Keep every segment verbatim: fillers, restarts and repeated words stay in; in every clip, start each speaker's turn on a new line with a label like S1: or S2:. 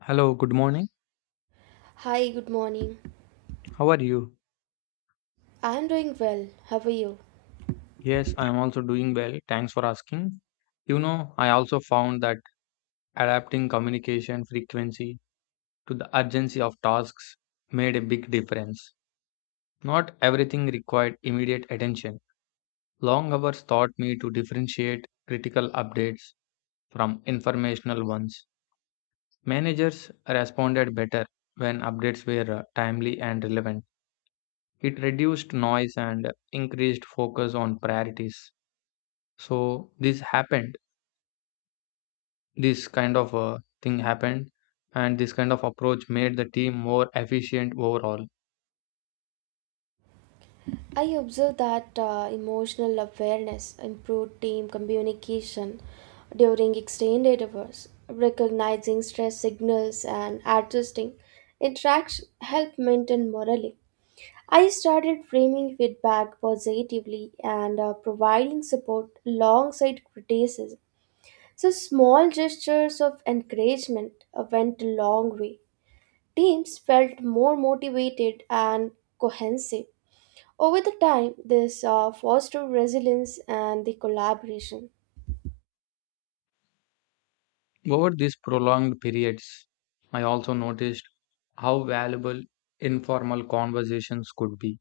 S1: Hello, good morning.
S2: Hi, good morning.
S1: How are you?
S2: I'm doing well. How are you?
S1: Yes, I am also doing well. Thanks for asking. You know, I also found that adapting communication frequency to the urgency of tasks made a big difference. Not everything required immediate attention. Long hours taught me to differentiate critical updates from informational ones. Managers responded better when updates were uh, timely and relevant. It reduced noise and increased focus on priorities. So this happened this kind of uh, thing happened and this kind of approach made the team more efficient overall.
S2: I observe that uh, emotional awareness improved team communication during extended hours. Recognizing stress signals and adjusting interaction help maintain morale. I started framing feedback positively and uh, providing support alongside criticism. So small gestures of encouragement uh, went a long way. Teams felt more motivated and cohesive. Over the time, this uh, fostered resilience and the collaboration.
S1: Over these prolonged periods, I also noticed how valuable informal conversations could be.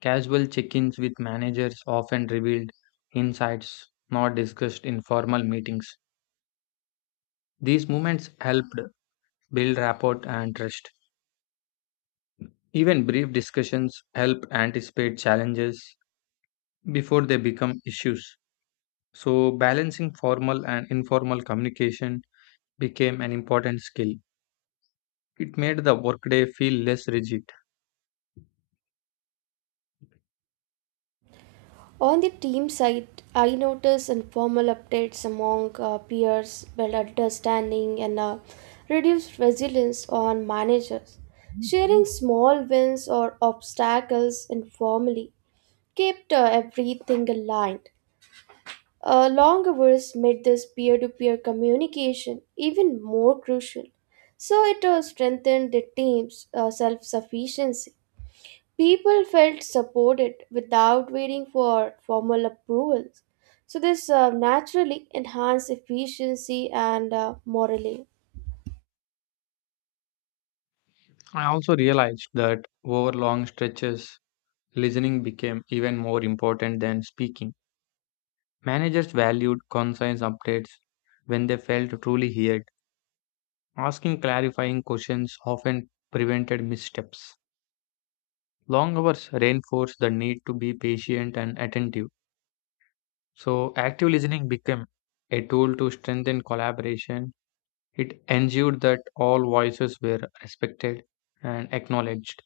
S1: Casual check-ins with managers often revealed insights not discussed in formal meetings. These moments helped build rapport and trust. Even brief discussions help anticipate challenges before they become issues. So, balancing formal and informal communication became an important skill. It made the workday feel less rigid.
S2: On the team side, I noticed informal updates among uh, peers, build understanding, and uh, reduced resilience on managers. Sharing small wins or obstacles informally kept uh, everything aligned. Uh, long hours made this peer to peer communication even more crucial. So it uh, strengthened the team's self sufficiency. People felt supported without waiting for formal approvals. So this uh, naturally enhanced efficiency and uh, morale.
S1: I also realized that over long stretches, listening became even more important than speaking. Managers valued concise updates when they felt truly heard. Asking clarifying questions often prevented missteps. Long hours reinforced the need to be patient and attentive. So, active listening became a tool to strengthen collaboration. It ensured that all voices were respected and acknowledged.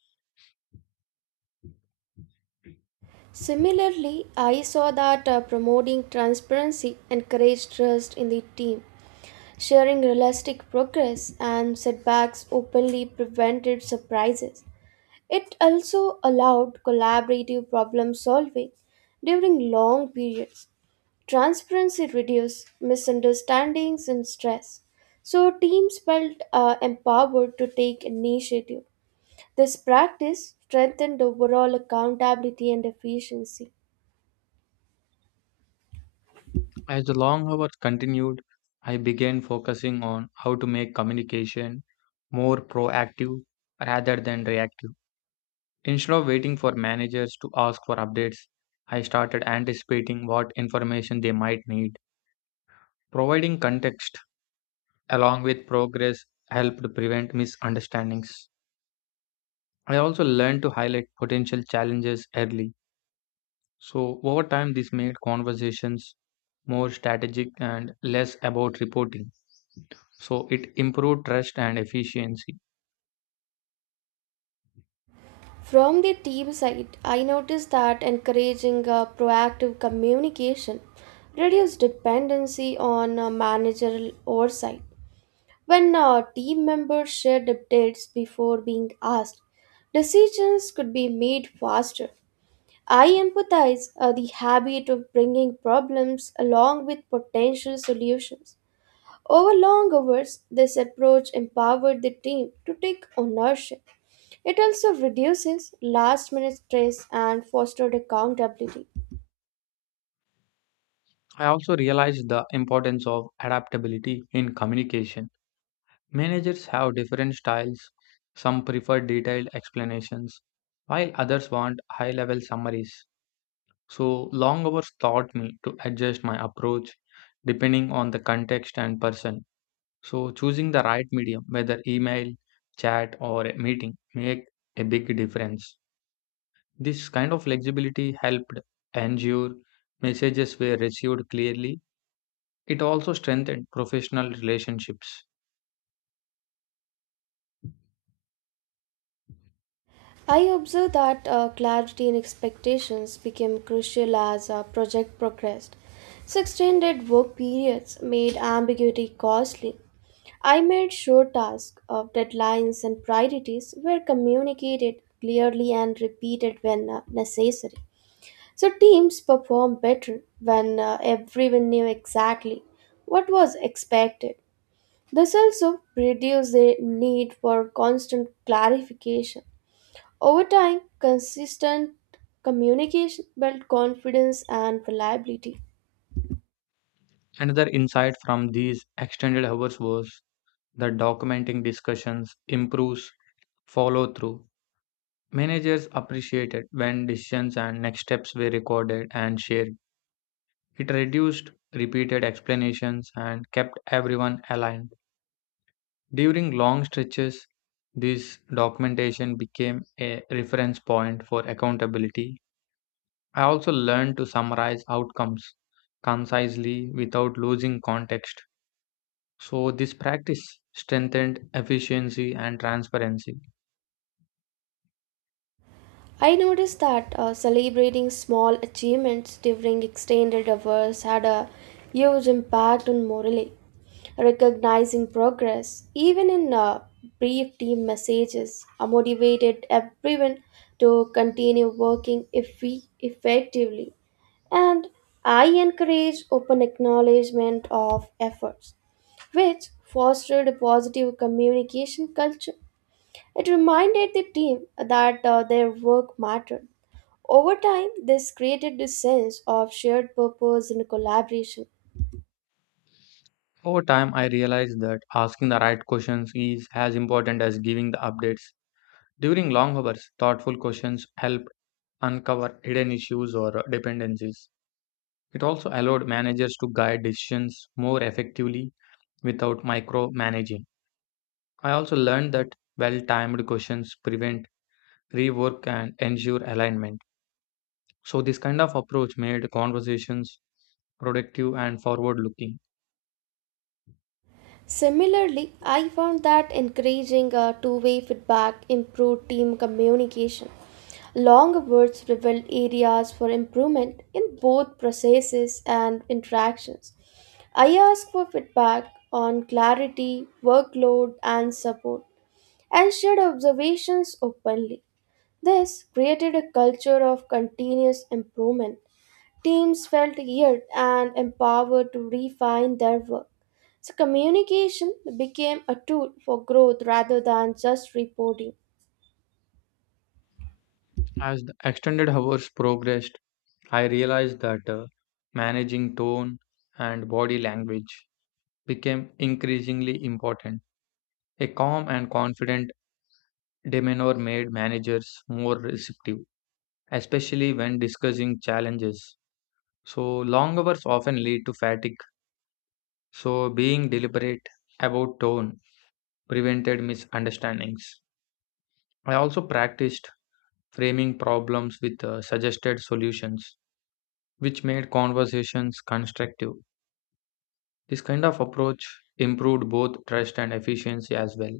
S2: Similarly, I saw that uh, promoting transparency encouraged trust in the team. Sharing realistic progress and setbacks openly prevented surprises. It also allowed collaborative problem solving during long periods. Transparency reduced misunderstandings and stress, so teams felt uh, empowered to take initiative. This practice strengthened overall accountability and efficiency.
S1: As the long hours continued, I began focusing on how to make communication more proactive rather than reactive. Instead of waiting for managers to ask for updates, I started anticipating what information they might need. Providing context along with progress helped prevent misunderstandings. I also learned to highlight potential challenges early. So, over time, this made conversations more strategic and less about reporting. So, it improved trust and efficiency.
S2: From the team side, I noticed that encouraging uh, proactive communication reduces dependency on uh, managerial oversight. When uh, team members shared updates before being asked, decisions could be made faster. I empathize uh, the habit of bringing problems along with potential solutions. Over long hours, this approach empowered the team to take ownership. It also reduces last minute stress and fostered accountability.
S1: I also realized the importance of adaptability in communication. Managers have different styles, some prefer detailed explanations, while others want high level summaries. So, long hours taught me to adjust my approach depending on the context and person. So choosing the right medium, whether email, chat, or a meeting, make a big difference. This kind of flexibility helped ensure messages were received clearly. It also strengthened professional relationships.
S2: I observed that uh, clarity and expectations became crucial as a project progressed. So extended work periods made ambiguity costly. I made sure tasks of deadlines and priorities were communicated clearly and repeated when uh, necessary. So teams perform better when uh, everyone knew exactly what was expected. This also reduces the need for constant clarification. Over time, consistent communication builds confidence and reliability.
S1: Another insight from these extended hours was that documenting discussions improves follow through. Managers appreciated when decisions and next steps were recorded and shared. It reduced repeated explanations and kept everyone aligned. During long stretches, this documentation became a reference point for accountability. I also learned to summarize outcomes concisely without losing context. So, this practice strengthened efficiency and transparency.
S2: I noticed that uh, celebrating small achievements during extended hours had a huge impact on morale. Recognizing progress, even in uh, brief team messages, uh, motivated everyone to continue working effi- effectively. And I encourage open acknowledgement of efforts, which fostered a positive communication culture. It reminded the team that uh, their work mattered. Over time, this created a sense of shared purpose and collaboration.
S1: Over time, I realized that asking the right questions is as important as giving the updates. During long hours, thoughtful questions help uncover hidden issues or dependencies. It also allowed managers to guide decisions more effectively without micromanaging. I also learned that well timed questions prevent rework and ensure alignment. So, this kind of approach made conversations productive and forward looking.
S2: Similarly, I found that encouraging uh, two way feedback improved team communication. Long words revealed areas for improvement in both processes and interactions. I asked for feedback on clarity, workload, and support, and shared observations openly. This created a culture of continuous improvement. Teams felt geared and empowered to refine their work. So, communication became a tool for growth rather than just reporting.
S1: As the extended hours progressed, I realized that uh, managing tone and body language became increasingly important. A calm and confident demeanor made managers more receptive, especially when discussing challenges. So, long hours often lead to fatigue. So, being deliberate about tone prevented misunderstandings. I also practiced framing problems with uh, suggested solutions, which made conversations constructive. This kind of approach improved both trust and efficiency as well.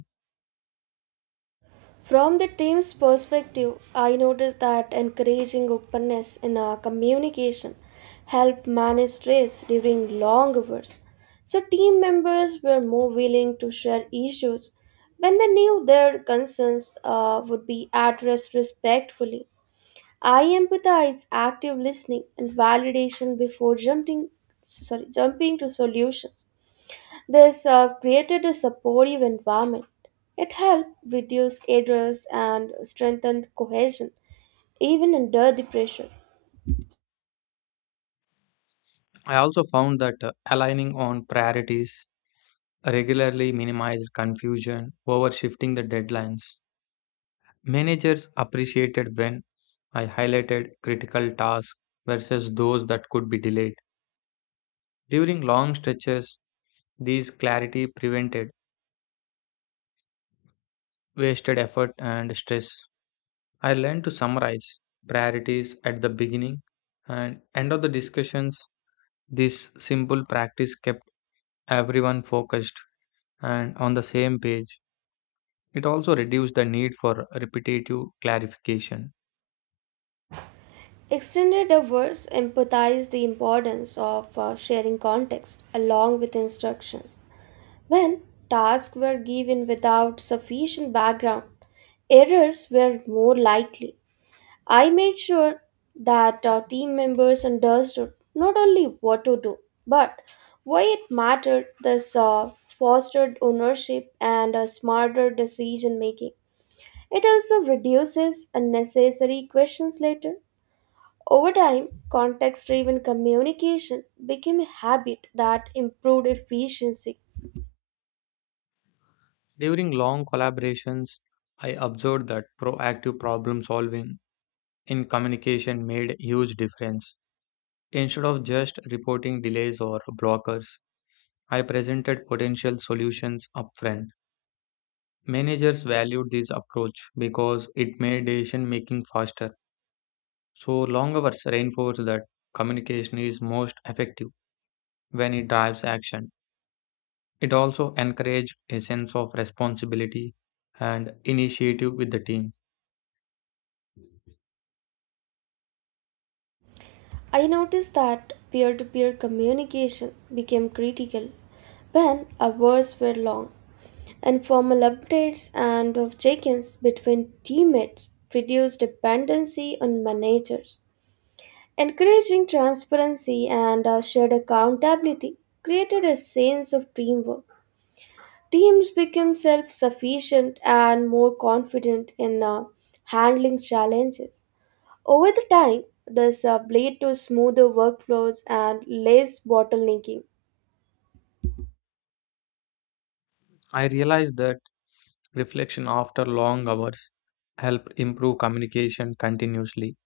S2: From the team's perspective, I noticed that encouraging openness in our communication helped manage stress during long hours. So, team members were more willing to share issues when they knew their concerns uh, would be addressed respectfully. I empathize active listening and validation before jumping sorry jumping to solutions. This uh, created a supportive environment. It helped reduce errors and strengthened cohesion, even under the pressure.
S1: I also found that uh, aligning on priorities regularly minimized confusion over shifting the deadlines. Managers appreciated when I highlighted critical tasks versus those that could be delayed. During long stretches, these clarity prevented wasted effort and stress. I learned to summarize priorities at the beginning and end of the discussions. This simple practice kept everyone focused and on the same page. It also reduced the need for repetitive clarification.
S2: Extended efforts emphasize the importance of uh, sharing context along with instructions. When tasks were given without sufficient background, errors were more likely. I made sure that our team members understood not only what to do, but why it mattered. This uh, fostered ownership and a smarter decision making. It also reduces unnecessary questions later. Over time, context driven communication became a habit that improved efficiency.
S1: During long collaborations, I observed that proactive problem solving in communication made huge difference. Instead of just reporting delays or blockers, I presented potential solutions upfront. Managers valued this approach because it made decision making faster. So long hours reinforce that communication is most effective when it drives action. It also encouraged a sense of responsibility and initiative with the team.
S2: I noticed that peer to peer communication became critical when hours were long and formal updates and of check-ins between teammates reduce dependency on managers. Encouraging transparency and uh, shared accountability created a sense of teamwork. Teams became self-sufficient and more confident in uh, handling challenges. Over the time, this uh, led to smoother workflows and less bottlenecking.
S1: I realized that reflection after long hours help improve communication continuously.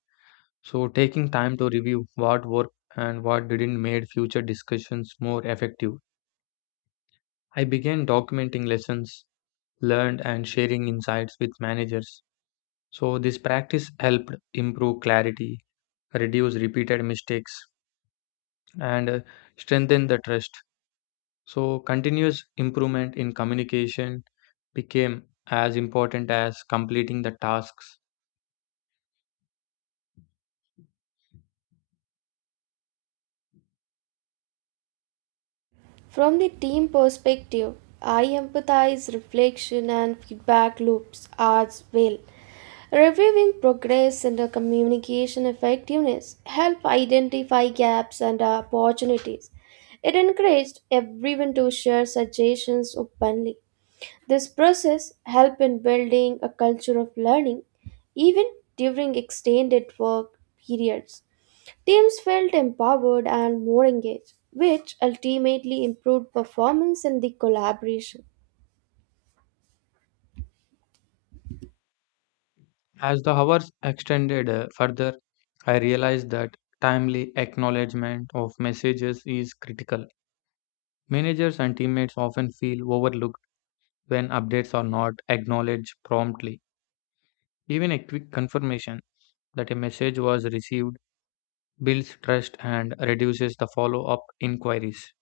S1: So taking time to review what worked and what didn't made future discussions more effective. I began documenting lessons learned and sharing insights with managers. So this practice helped improve clarity, reduce repeated mistakes and uh, strengthen the trust. So continuous improvement in communication became as important as completing the tasks.
S2: From the team perspective, I empathize reflection and feedback loops as well. Reviewing progress and the communication effectiveness help identify gaps and uh, opportunities. It encouraged everyone to share suggestions openly. This process helped in building a culture of learning even during extended work periods. Teams felt empowered and more engaged, which ultimately improved performance and the collaboration.
S1: As the hours extended uh, further, I realized that timely acknowledgement of messages is critical. Managers and teammates often feel overlooked when updates are not acknowledged promptly. Even a quick confirmation that a message was received builds trust and reduces the follow up inquiries.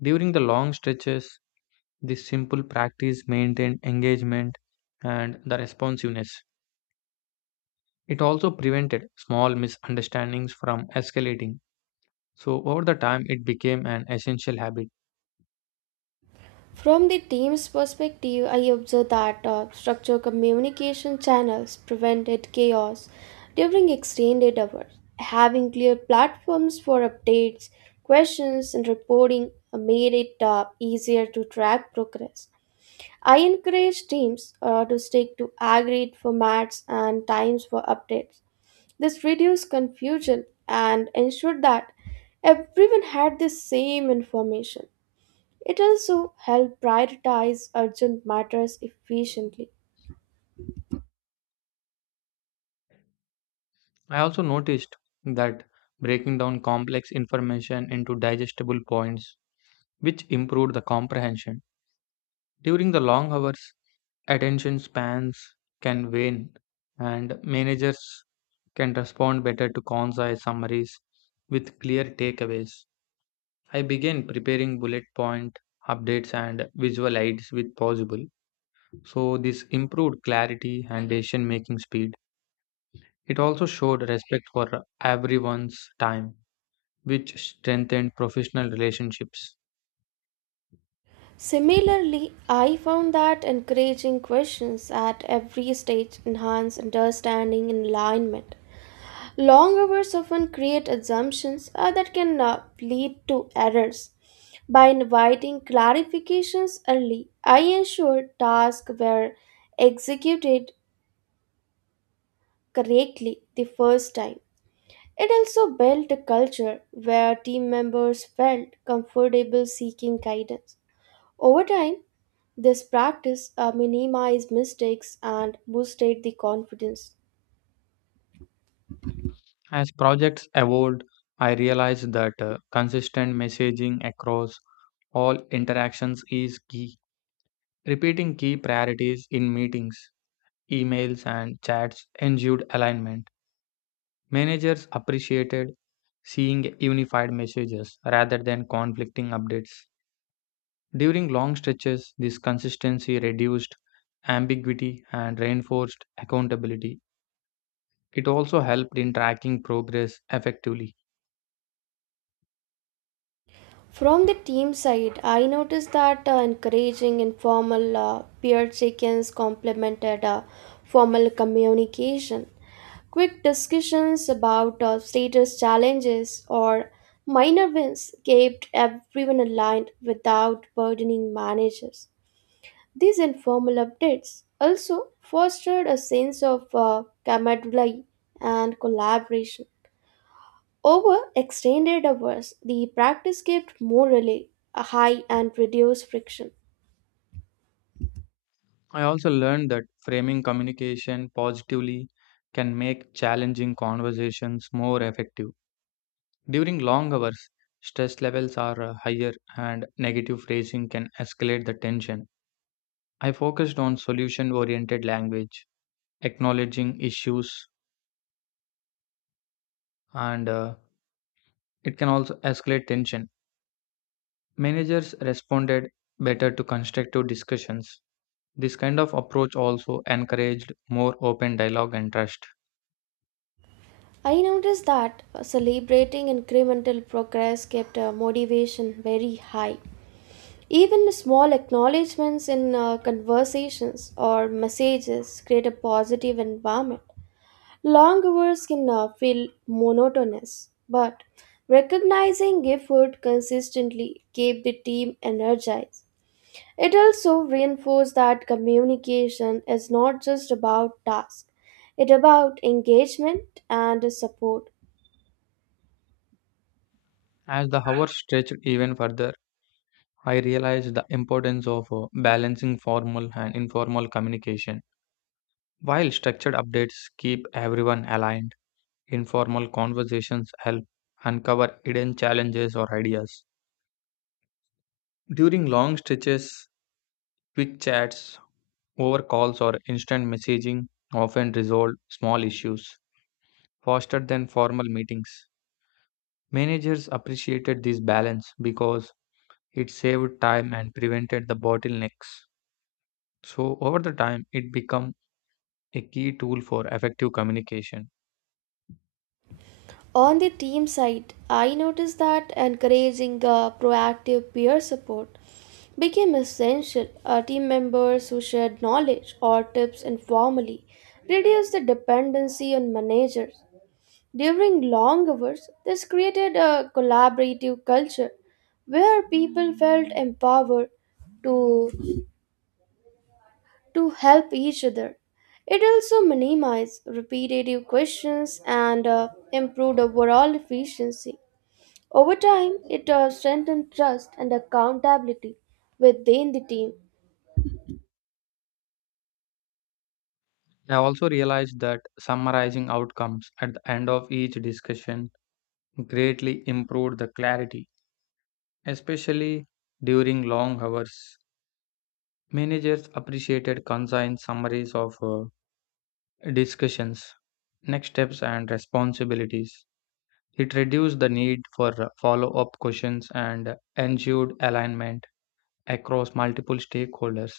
S1: During the long stretches, this simple practice maintained engagement and the responsiveness. It also prevented small misunderstandings from escalating. So, over the time, it became an essential habit.
S2: From the team's perspective, I observed that uh, structured communication channels prevented chaos during extended hours. Having clear platforms for updates, questions, and reporting uh, made it uh, easier to track progress. I encourage teams uh, to stick to agreed formats and times for updates. This reduced confusion and ensured that everyone had the same information. It also helped prioritize urgent matters efficiently.
S1: I also noticed that breaking down complex information into digestible points, which improved the comprehension. During the long hours, attention spans can wane, and managers can respond better to concise summaries with clear takeaways. I began preparing bullet point updates and visual aids with possible. So, this improved clarity and decision making speed. It also showed respect for everyone's time, which strengthened professional relationships.
S2: Similarly, I found that encouraging questions at every stage enhance understanding and alignment. Long hours often create assumptions uh, that can uh, lead to errors. By inviting clarifications early, I ensured tasks were executed correctly the first time. It also built a culture where team members felt comfortable seeking guidance. Over time, this practice uh, minimized mistakes and boosted the confidence.
S1: As projects evolved, I realized that uh, consistent messaging across all interactions is key. Repeating key priorities in meetings, emails, and chats ensured alignment. Managers appreciated seeing unified messages rather than conflicting updates. During long stretches, this consistency reduced ambiguity and reinforced accountability. It also helped in tracking progress effectively.
S2: From the team side, I noticed that uh, encouraging informal uh, peer check-ins complemented uh, formal communication. Quick discussions about uh, status challenges or minor wins kept everyone aligned without burdening managers. These informal updates also fostered a sense of uh, camaraderie and collaboration. Over extended hours, the practice kept morale high and reduced friction.
S1: I also learned that framing communication positively can make challenging conversations more effective. During long hours, stress levels are uh, higher and negative phrasing can escalate the tension. I focused on solution oriented language, acknowledging issues, and uh, it can also escalate tension. Managers responded better to constructive discussions. This kind of approach also encouraged more open dialogue and trust.
S2: I noticed that uh, celebrating incremental progress kept uh, motivation very high. Even small acknowledgments in uh, conversations or messages create a positive environment. Long hours can uh, feel monotonous, but recognizing effort consistently keep the team energized. It also reinforced that communication is not just about tasks, it's about engagement and support.
S1: As the hours stretched even further, I realized the importance of uh, balancing formal and informal communication. While structured updates keep everyone aligned, informal conversations help uncover hidden challenges or ideas. During long stretches, quick chats over calls or instant messaging often resolve small issues faster than formal meetings. Managers appreciated this balance because it saved time and prevented the bottlenecks. So, over the time, it became a key tool for effective communication.
S2: On the team side, I noticed that encouraging uh, proactive peer support became essential. Uh, team members who shared knowledge or tips informally reduced the dependency on managers. During long hours, this created a collaborative culture where people felt empowered to, to help each other. It also minimized repetitive questions and uh, improved overall efficiency. Over time, it uh, strengthened trust and accountability within the team.
S1: I also realized that summarizing outcomes at the end of each discussion greatly improved the clarity, especially during long hours. Managers appreciated concise summaries of uh, discussions, next steps, and responsibilities. It reduced the need for follow up questions and ensured alignment across multiple stakeholders.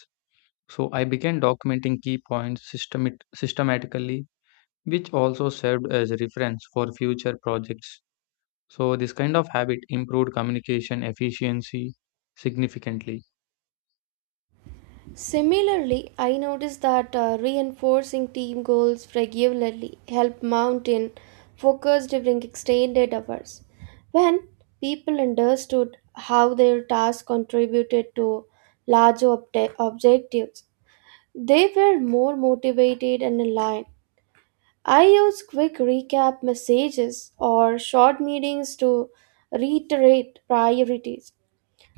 S1: So I began documenting key points systemat- systematically, which also served as a reference for future projects. So this kind of habit improved communication efficiency significantly.
S2: Similarly, I noticed that uh, reinforcing team goals regularly helped mountain focus during extended hours. When people understood how their tasks contributed to larger obje- objectives, they were more motivated and aligned. I use quick recap messages or short meetings to reiterate priorities.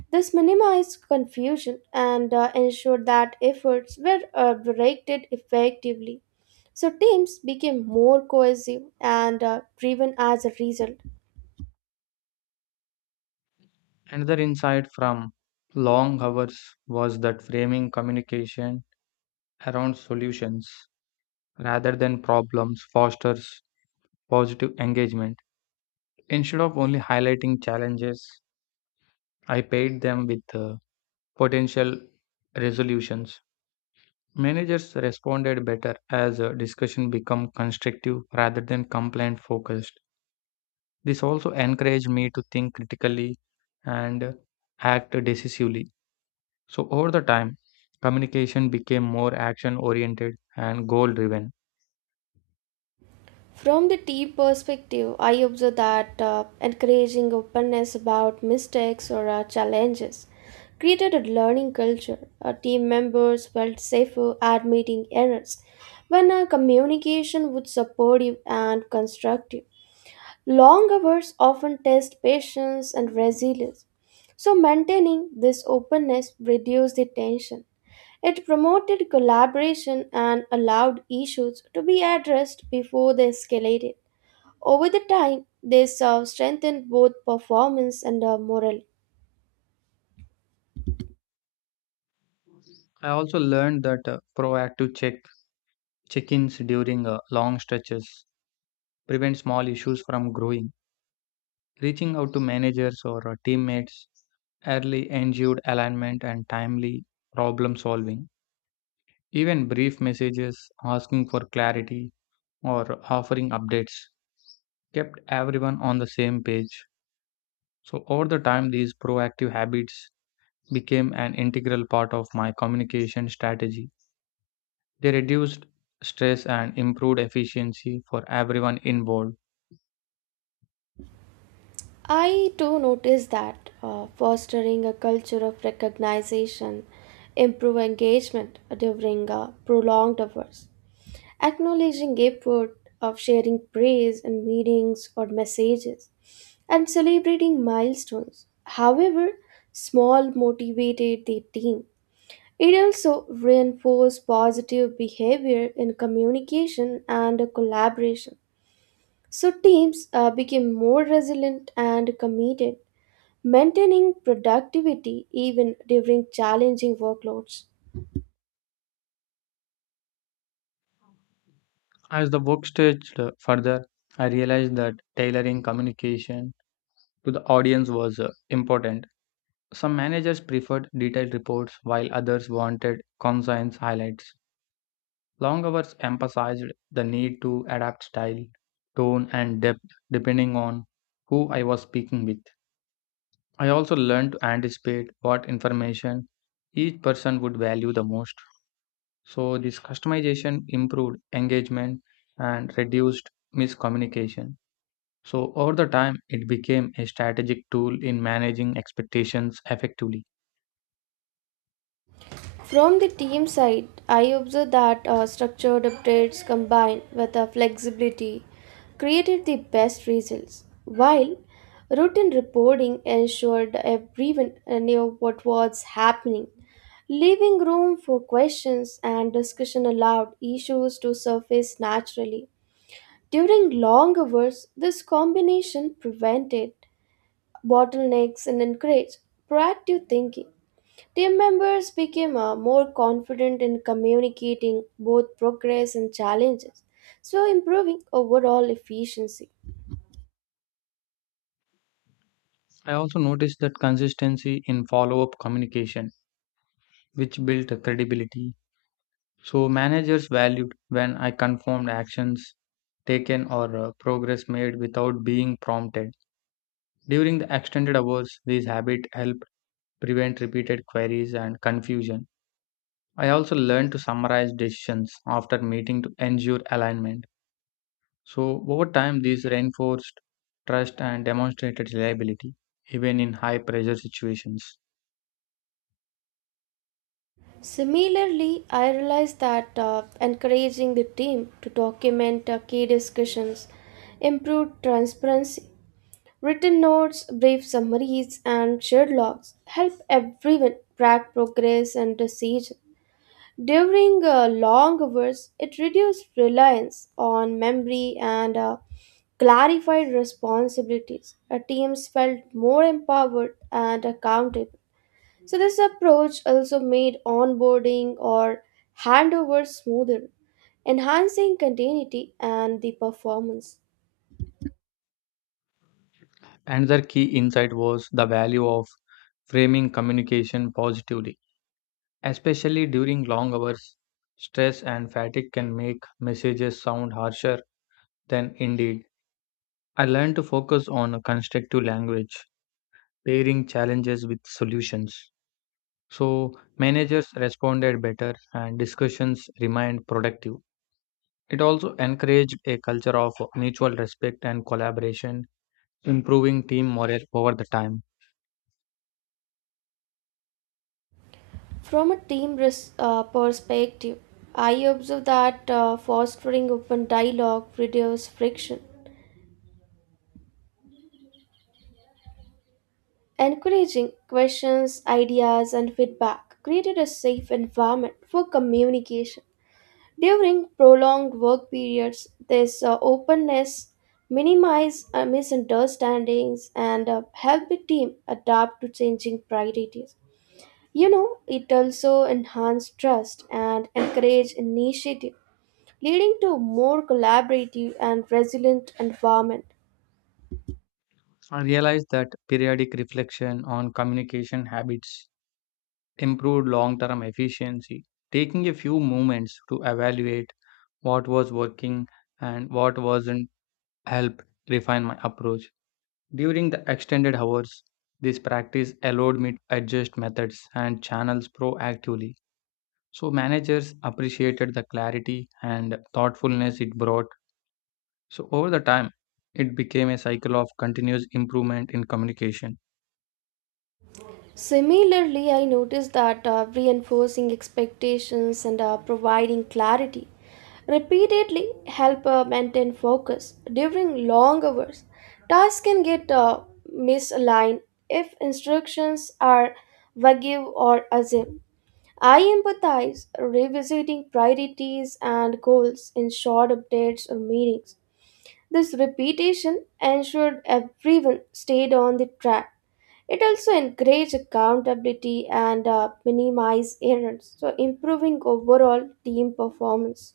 S2: This minimized confusion and uh, ensured that efforts were uh, directed effectively. So teams became more cohesive and uh, driven as a result.
S1: Another insight from long hours was that framing communication around solutions rather than problems fosters positive engagement. Instead of only highlighting challenges, I paired them with uh, potential resolutions. Managers responded better as uh, discussion became constructive rather than complaint focused. This also encouraged me to think critically and uh, act decisively. So, over the time, communication became more action oriented and goal driven.
S2: From the tea perspective, I observe that uh, encouraging openness about mistakes or uh, challenges created a learning culture. Uh, team members felt safer admitting errors when uh, communication was supportive and constructive. Long hours often test patience and resilience, so maintaining this openness reduced the tension. It promoted collaboration and allowed issues to be addressed before they escalated. Over the time, this uh, strengthened both performance and uh, morale.
S1: I also learned that uh, proactive check check ins during uh, long stretches prevent small issues from growing. Reaching out to managers or uh, teammates early ensured alignment and timely problem solving. Even brief messages asking for clarity or offering updates kept everyone on the same page. So, over the time, these proactive habits became an integral part of my communication strategy. They reduced stress and improved efficiency for everyone involved.
S2: I do notice that uh, fostering a culture of recognition, improve engagement during uh, prolonged hours, acknowledging effort of sharing praise in meetings or messages, and celebrating milestones. However, small motivated the team. It also reinforces positive behavior in communication and collaboration. So teams uh, became more resilient and committed maintaining productivity even during challenging workloads.
S1: As the work stretched further, I realized that tailoring communication to the audience was uh, important. Some managers preferred detailed reports while others wanted concise highlights. Long hours emphasized the need to adapt style, tone, and depth depending on who I was speaking with. I also learned to anticipate what information each person would value the most. So, this customization improved engagement and reduced miscommunication. So, over the time, it became a strategic tool in managing expectations effectively.
S2: From the team side, I observe that uh, structured updates combined with the flexibility created the best results, while routine reporting ensured everyone knew what was happening, leaving room for questions and discussion allowed issues to surface naturally. During long hours, this combination prevented bottlenecks and encourage proactive thinking. Team members became uh, more confident in communicating both progress and challenges, so improving overall efficiency.
S1: I also noticed that consistency in follow up communication, which built a credibility. So, managers valued when I confirmed actions taken or uh, progress made without being prompted. During the extended hours, this habit helped prevent repeated queries and confusion. I also learned to summarize decisions after meeting to ensure alignment. So, over time, these reinforced trust and demonstrated reliability, even in high pressure situations.
S2: Similarly, I realized that uh, encouraging the team to document uh, key discussions improved transparency. Written notes, brief summaries, and shared logs help everyone track progress and decisions. During uh, long hours, it reduced reliance on memory and uh, clarified responsibilities. Our teams felt more empowered and accountable. So, this approach also made onboarding or handover smoother, enhancing continuity and the performance.
S1: Another key insight was the value of framing communication positively, especially during long hours. Stress and fatigue can make messages sound harsher than indeed. I learned to focus on a constructive language, pairing challenges with solutions. So, managers responded better and discussions remained productive. It also encouraged a culture of mutual respect and collaboration, improving team morale over the time.
S2: From a team res- uh, perspective, I observe that uh, fostering open dialogue reduces friction. Encouraging questions, ideas, and feedback created a safe environment for communication. During prolonged work periods, this uh, openness minimizes misunderstandings and uh, help the team adapt to changing priorities. You know, it also enhances trust and encourage initiative, leading to a more collaborative and resilient environment.
S1: I realized that periodic reflection on communication habits improved long term efficiency. Taking a few moments to evaluate what was working and what wasn't helped refine my approach. During the extended hours, this practice allowed me to adjust methods and channels proactively. So, managers appreciated the clarity and thoughtfulness it brought. So, over the time, it became a cycle of continuous improvement in communication.
S2: Similarly, I noticed that uh, reinforcing expectations and uh, providing clarity repeatedly help uh, maintain focus during long hours. Tasks can get uh, misaligned if instructions are vague or assumed. I empathize revisiting priorities and goals in short updates or meetings. This repetition ensured everyone stayed on the track. It also encouraged accountability and uh, minimized errors, so improving overall team performance.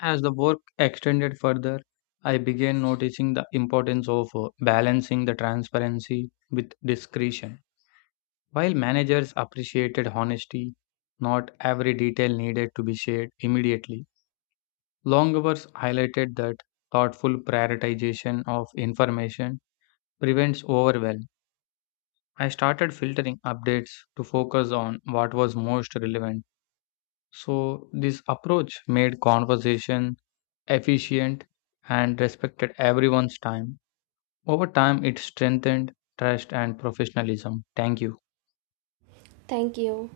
S1: As the work extended further, I began noticing the importance of uh, balancing the transparency with discretion. While managers appreciated honesty, not every detail needed to be shared immediately. Long hours highlighted that thoughtful prioritization of information prevents overwhelm. I started filtering updates to focus on what was most relevant. So, this approach made conversation efficient, and respected everyone's time. Over time, it strengthened trust and professionalism. Thank you.
S2: Thank you.